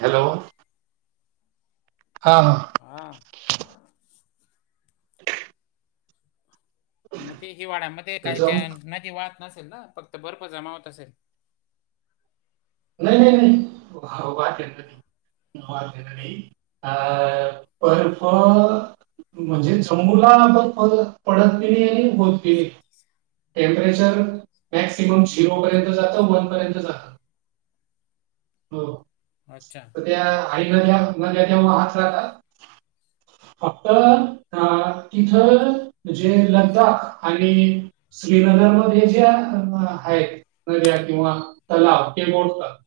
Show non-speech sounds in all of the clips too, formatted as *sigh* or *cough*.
Hello. हा हा. हां. मग ते हिवाड्यामध्ये काय जाऊ त्या नदी वाहत नसेल ना, फक्त बर्फ जमाव होत असेल. नाही नाही नाही *unintelligible* अ बर्फ म्हणजे जम्मूला बर्फ पडते. मग ते टेम्परेचर मॅक्सिमम फक्त झिरोपर्यंत जातं वन पर्यंत जातं. हो. अच्छा. तर त्या आई नद्या मग त्याच्यामुळं वाहत राहतात. फक्त अ तिथं म्हणजे लगदा आणि श्रीनगरमध्ये ज्या हायत नद्या किंवा तलाव ते मोडतात.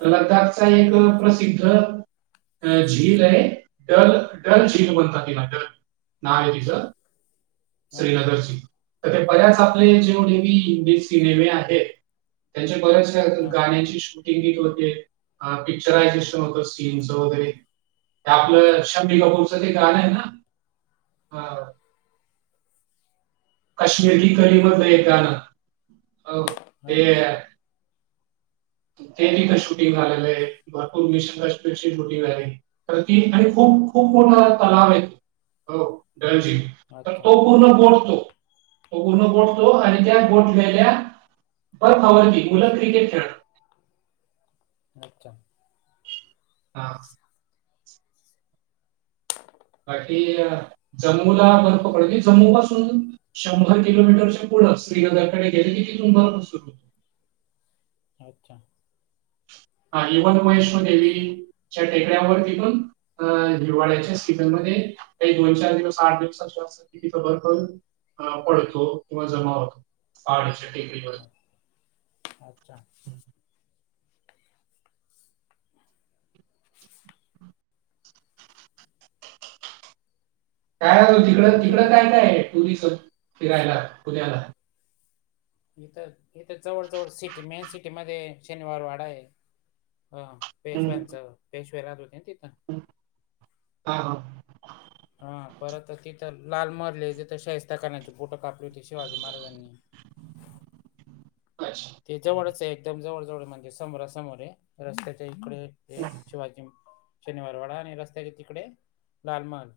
ते लदाखचा एक अच्छा प्रसिद्ध अ झील आहे डल डल झील म्हणतात तिला डल, नाव आहे तिचं. हा हा श्रीनगरची. तर ते बऱ्याच आपले अच्छा जेव नेवी मीच दिलेली आहे. त्यांच्या बऱ्याच कार्य हा गाण्याची शूट सिंगिंग होते. अ पिक्चर हाय *unintelligible* सीनचं वगैरे ते अच्छा आपलं *unintelligible* एक गाणं आहे ना हा. काश्मीर कली मधलं एक गाणं, अ हा ते हा डेली इथं शूटिंग झालेलं आहे, भरपूर *unintelligible* शूटिंग झाली. तर ती आणि खूप खूप मोठा तलाव आहे, हो डळजी तर अच्छा तो पूर्ण गोठतो, तो पूर्ण गोठतो आणि त्या पूर्ण वेल्या बर्फावरती मुलं क्रिकेट खेळणार. अच्छा. हां. *inaudible* बाकी जम्मूला बर्फ पडते, जम्मू पासून शंभर किलोमीटरच्या पुढं, श्रीनगरकडे गेले की तिथून पण सुरू होतो. अच्छा. *unintelligible* च्या टेकड्यावरती पण *unintelligible* अं हिवाळ्याच्या सीझनमध्ये एक मिनिटात तिथं *unintelligible* बर्फ अं पडतो किंवा जमा होतो *unintelligible* टेकडीवर. अच्छा. *inaudible* काय झालं तिकडं, आमच्या तिकडं इथं काय नाय. तू बी चल फिरायला पुण्याला. इथं जवळ जवळ सिटी मेन सिटीमध्ये शनिवार वाडा हाय. अ हम्म. पेशव्यांचा, पेशवे रात होते ना तिथं. हा हा. हां परत तिथं लाल महल हाय तिथं शाहिस्ताखान्याचे बोटं कापले होते शिवाजी महाराजांनी. अच्छा. ते जवळचये एकदम जवळ जवळ म्हणजे समोरा समोर ये रस्त्याच्या इकडे. हे शिवाजीम, शनिवारवाडा आणि रस्त्याच्या तिकडे लाल महल.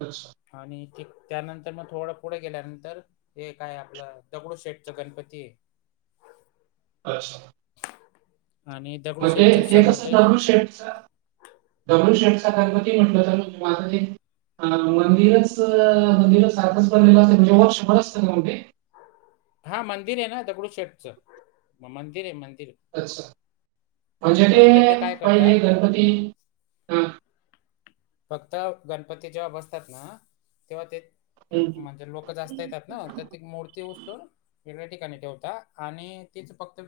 अच्छा. आणि एक, त्यानंतर मग थोडं पुढे गेल्यानंतर, एक काय आपलं दगडू शेटच गणपती. ते अस *inaudible* आणि त्या मग ते, ते कसं दगडू शेटच दगडू शेटचा गणपती म्हटलं तरी, माझं ते अ -मंदिराच -मंदिरासारखे *unintelligible* वर्षभर *unintelligible* हा मंदिरेना दगडू शेठचं, मंदिर ये मंदिर. अच्छा, म्हणजे फक्त ते- काय करतात पाहिले गणपती ह फक्त, गणपती जेव्हा बसतात ना तेव्हा ते हम्म. म्हणजे लोक जास्त येतात ना, तर ती मूर्ती उचलून वेगळ्या ठिकाणी ठेवता आणि तेच फक्त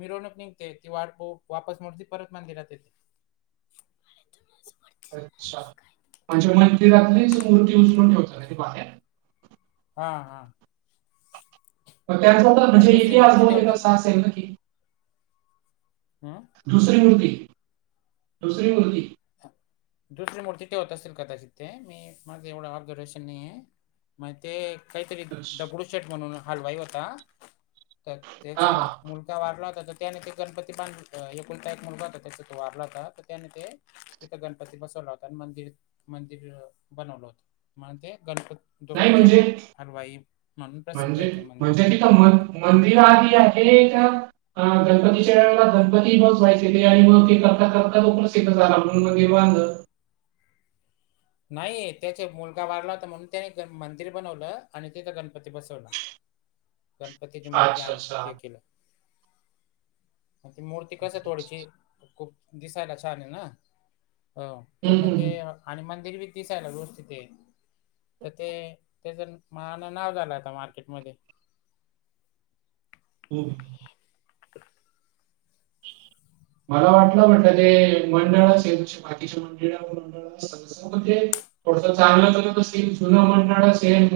मिरवणूक निघते ती वाढपो वापस मग ती परत मंदिरात येते. अच्छा, म्हणजे मंदिरातलीच मूर्ती उचलून ठेवता ती बाहेर. हा हा. का दुसरी मूर्ती ठेवता *unintelligible* हं दुसरी मूर्ती, दुसरी मूर्ती. दुसरी मूर्तीि ठेवत असेतील कदाचित ते मी माझं एवढं ऑब्झर्वेशन नईये. मग ते काहीतरी अच्छा दगडू शेट म्हणून हलवाई होता तर हा त्याचा हा मुलगा वारला होता तर त्याने ते गणपती पाण्यात एकुलता एक मुलगा होता त्याचा तो वारला होता तर त्याने ते तिथं गणपती बसवला होता न मंदिर, मंदिर बनवलं होतं म्हणून ते गणपती दगडू नाही शेट म्हणजे हलवाई म्हणून प्रसिद्ध्यये ते मंदिर. म मंदिर आधी आहे का? ह गणपतीच्या वेळेला गणपती बसवायचे ते आणि मग ते करता करता तो प्रसिद्ध झाला म्हणून मंदिर बांधल. नाही त्याचा मुलगा वारला होता म्हणून त्याने मंदिर बनवलं आणि तिथं गणपती बसवला. गणपतीची मूर्ती अच्छा आणून अच्छा. हे केलं. ती मूर्ती कस थोडीशी, खूप दिसायला छान ये ना? अ तर हम्म मग हम्म ते आणि मंदिर बी दिसायला व्यवस्थित ये. तर ते, त्याच मा नाव झालं आता मार्केटमध्ये. *inaudible* मला वाटलं म्हटल ते मंडळच ये दुसरे बाकीच्या मंडळ मंडळ *unintelligible* हो ते, थोडंस चांगलं असेल जुन मंडळ असेल.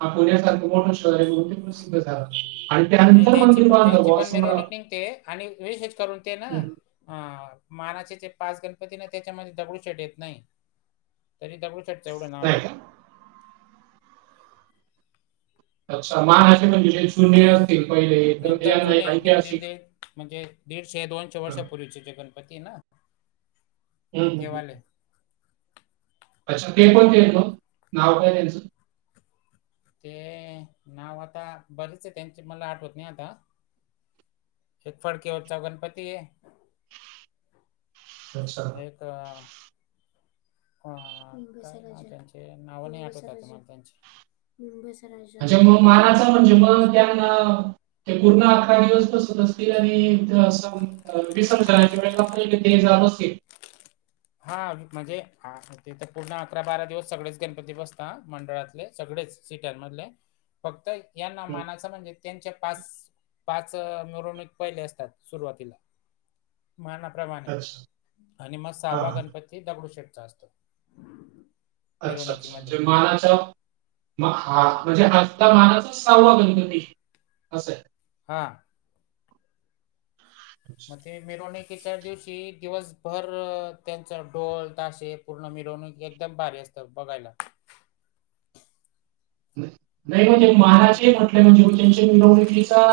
हा पुण्यासारखं मोठं शहर आहे मंदिर प्रसिद्ध झालं आणि त्यानंतर मंदिर बांधला बुवा असं मला ते आणि विशे्ष करून ते ना हम्म, अ मानाचे जे पाच गणपती ना, त्याच्यामध्ये दगडू शेट येत नाही. तरी दगडू शेठचं एवढं नाव नाही आहे. का अच्छा, महाराष्ट्र म्हणजे जे जुने असतील पहिले एकदम त्यांना जुने दीड दीड ऐतिहासिक दीड म्हणजे दीडशे दोनशे हम्म, वर्षापूर्वीचे जे गणपती ना? हम्म. तेवाले अच्छा ते कोणते त मग? नाव काय त्यांचं? ते नाव आता बरच आहे त्यांचे मला आठवत नाही आता. हे फडके वरचा गणपती. अच्छा. का. हा हा त्यांचे नाव नाही आठवत आता मला त्यांचे. हम्म बसराज. अच्छा मग मानाचा म्हणजे मग त्यांना. ते पूर्ण अकरा दिवस बसत असतील आणि इथं असं. अं विसर्जनाच्या वेळेला पण ते जात असेल. हा म्हणजे हा तिथं पूर्ण अकरा बारा दिवस सगळेच गणपती बसता मंडळातले सगळेच. सिटर मधले फक्त यांना मानाचा म्हणजे. त्यांच्या पाच पाच मिरवणूक पहिले असतात सुरुवातीला. मानाप्रमाणे अच्छा आणि मग हा सहावा हा गणपती. दगडूशेटचा असतो. अच्छा अच्छा मिरवणुकीमध्ये म्हणजे मानाचा. मग हा म्हणजे आता मानाचा सहावा गणपती असंय. हा. अच्छा. मग ते मिरवणुकीच्या दिवशी दिवसभर त्यांचा ढोल ताशे. पूर्ण मिरवणूक एकदम भारी असतं बघायला. नाही म्हणजे आम्ही मानाचे कधी म्हटले म्हणजे कुठले. मिरवणुकीचा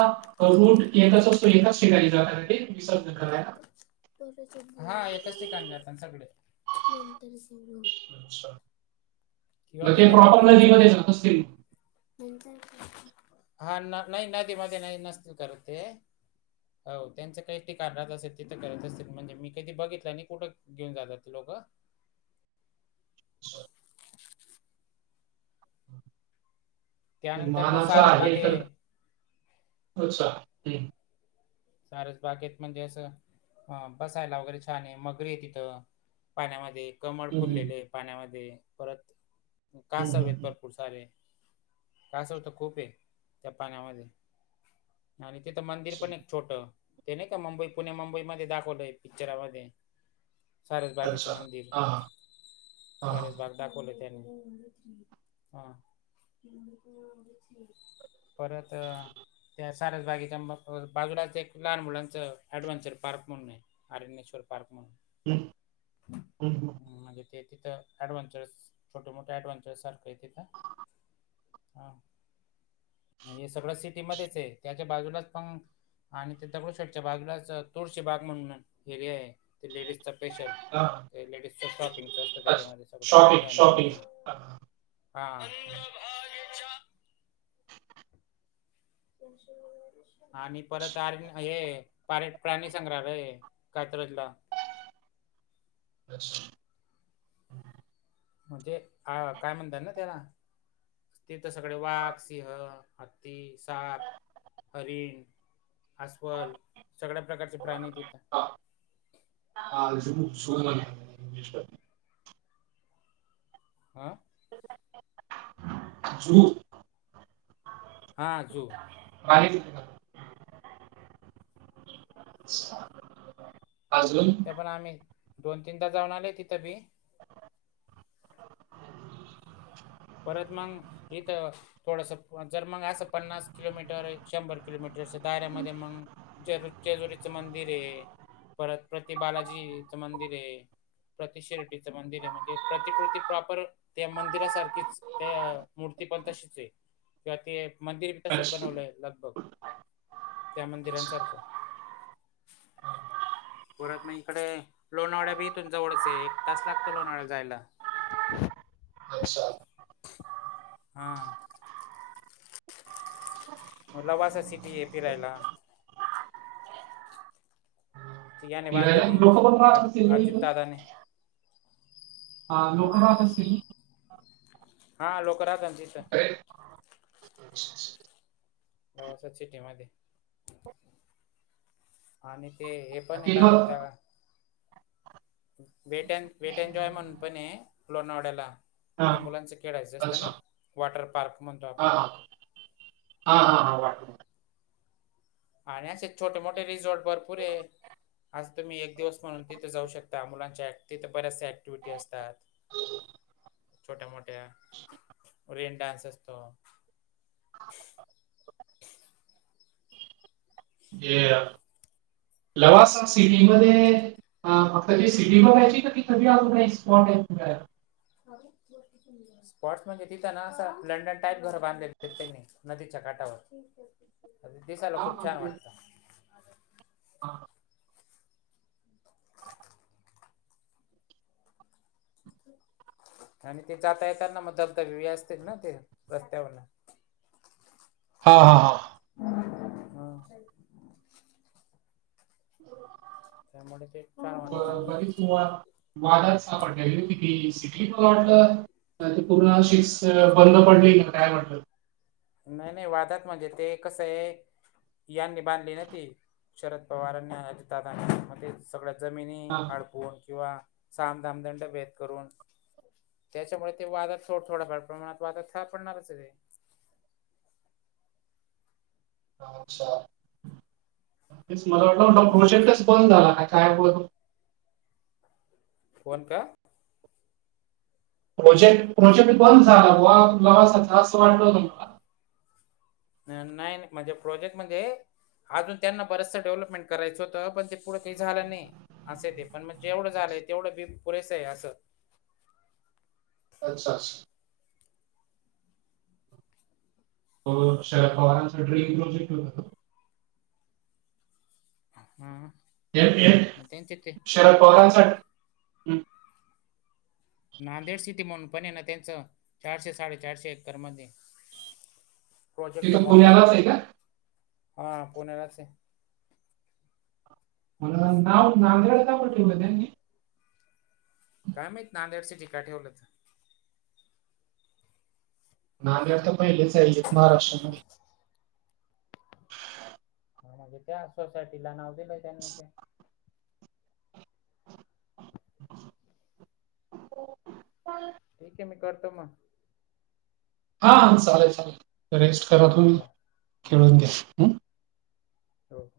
रूट एकच असतो एकाच ठिकाणी जाता का ते विसर्जन करायला. हा एकाच ठिकाणी जाता सगळे. अच्छा किंवा मिरवणूक घेऊन चल मग. असे. हा न नाही नदीमध्ये नाही नसतील करत ते. हो त्यांचं काही ते कारणात असेल तिथं करत असतील म्हणजे मी कधी बघितलं नाही कुठं. घेऊन जातात ती लोकं. *inaudible* त्यानंतर मग मानाचा सारस आहे बाग तर उत्साह. सारस बागेत म्हणजे असं अं बसायला वगैरे छान आहे मगरी आहे तिथं. पाण्यामध्ये कमळ हम्म, हम्म, फुललेले पाण्यामध्ये परत हम्म, कासवेत. हम्म. खुप सारे कासव तर खूप आहे त्या पाण्यामध्ये. आणि तिथं मंदिर पण आहे एक छोटं ते नाही का मुंबई पुणे मुंबई मध्ये दाखवलंय पिक्चरामध्ये. सारसबागेचं अच्छा मंदिर हा हा सारसबाग. दाखवलय त्यांनी हा. परत त्या सारसबागेच्या. *unintelligible* *unintelligible* एक लहान मुलांच ॲडव्हेंचर पार्क म्हणून आहे आरणेश्वर पार्क म्हणून. हं हं हं म्हणजे ते तिथं. ॲडव्हेंचरस छोटे मोठे ॲडव्हेंचर सारखे आहे तिथं. हा हे सगळं सिटी मध्येच आहे त्याच्या बाजूलाच पहा. आणि तिथं दगडूशेठच्या बाजूलाच तुळशीबाग म्हणून एरिया हाय लेडीजचा स्पेशल. हा लेडीजच शॉपिंगच असतं अच्छा त्याच्यामध्ये शॉपिंग सगळं. शॉपिंग हा हा *unintelligible* हा. आणि परत आली हाये. परत प्राणी संग्रहालय हाय कात्रजला. *unintelligible* म्हणजे अ काय म्हणतात ना त्याला. तिथं सगळे वाघ, हत्ती, साप, हरीण अस्वल सगळ्या प्रकारचे प्राणी हाय तिथं. शोध *unintelligible* अ? जु *unintelligible* हा झळ. मा *unintelligible* त्या पण आम्ही दोन तीनदा जाऊन आलोय तिथं बी. परत मग इथं थोडस जर मग असं पन्नास किलोमीटर शंभर किलोमीटरच्या दाऱ्यामध्ये मग जेजू जेजुरीचा मंदिर आहे परत प्रति बालाजीचे मंदिर आहे. प्रती शिर्डीचं मंदिर आहे म्हणजे प्रत्येक कृती प्रॉपर त्या मंदिरासारखी त्या मूर्ती पण तशीच आहे किंवा त मंदिर भी तसंच अच्छा बनवलय लगबग त्या अच्छा मंदिरांसारखं परत इकडं लोणावळाबी जवळ हाय एक तास लागतो लोणावळ्याला जायला. अच्छा. हा. लवासा सिटी आहे फिरायला. याने फिरायला बांधलेली लोक पण राहत असतील अजित ना अजित तिथं दादाने. ह लोक राहात असतील की *unintelligible* हा लोक राहतात ना तिथं. अरे *unintelligible* लवासा सिटी मध्ये *unintelligible* आणि ते हे पण हाय काय तिथं म्हणता wait enjoy and wait and जाँय म्हणून पण हाय लोणावळ्याला. हा ती मुलांचं खेळायचं असतं अच्छा वॉटर पार्क म्हणतो हा आपण हा हा. आणि असे छोटे मोठे रिझॉर्ट भरपूर आहे. आज तुम्ही एक दिवस म्हणून तिथे जाऊ शकता मुलांच्या तिथे बऱ्याच्या अँक्टिविटी असतात. छोट्या मोठ्या रेन डान्स असतो. हे लवासा सिटी मध्ये अ फक्त ती सिटी बघायची का ती थ अजूनही एक स्पॉट आहे त कयला *unintelligible* अ *unintelligible* स्पॉट्स म्हणजे तिथं ना असं लंडन टाईप घर बांधले त्यांनी नदीच्या काठावर. अ दिसायला हा खूप हा छान वाटतं. आणि ते जाता येताना मग धबधबे व असते ना ते रस्त्यावरन. हा हा हा. हा *unintelligible* त्यामुळे ते छान वाटतं. तु्हाला वादात सापड किती पण वाटलं *unintelligible* ते पूर्ण अ शिक्स बंद पडले का काय म्हटलं *unintelligible* नाही नाही वादात म्हणजे ते कसं आहे यांनी बांधली ना ती शरद पवारांनी अजित दादा मध्ये सगळ्या जमिनी हडपून किंवा सामधामदंड भेद करून त्यांच्यामुळे ते वादात थोडं थोड्याप्रमाणात वादात सापडणारच आहे ते. अच्छा तेच मला वाटल प्रोजेक्टच बंद झाला का काय. फोन का. प्रोजेक्ट प्रोजेक्ट बंद झाला बुवा *unintelligible* असं वाटलं होतं मला. नाही नाही म्हणजे प्रोजेक्ट मध्ये. अजून त्यांना बरंचस डेव्हलपमेंट करायचं होतं. पण ते पुढे काही झालं नाही. असं ते पण म्हणजे जेवढं झालंय, तेवढं बी पुरेसं आहे असं. अच्छा अच्छा. शरद पवारांचा ड्रीम *unintelligible* हा आ. तेच तेच शरद पवारांसाठी. नांदेड सिटी म्हणून पण आहे ना त्यांचं चारशे साडेचारशे एकरमध्ये. प्रोजेक्ट तिथं मोठा पुण्यालाच आहे का हा पुणेलाच हाय. मला नाव नांदेड का बरं ठेवलं त्यांनी. काय माहित नांदेड सिटी का ठेवलंत. नांदेड तर पहिलाच चाले महाराष्ट्र मधे. ह म्हणजे त्या सोसायटीला नाव दिलंय त्यांनी ते. *inaudible* ठीक आहे मी करतो मग. हा चालेल चालेल रेस्ट करा, तुम्ही बर खेळून घ्या हम्म. हो.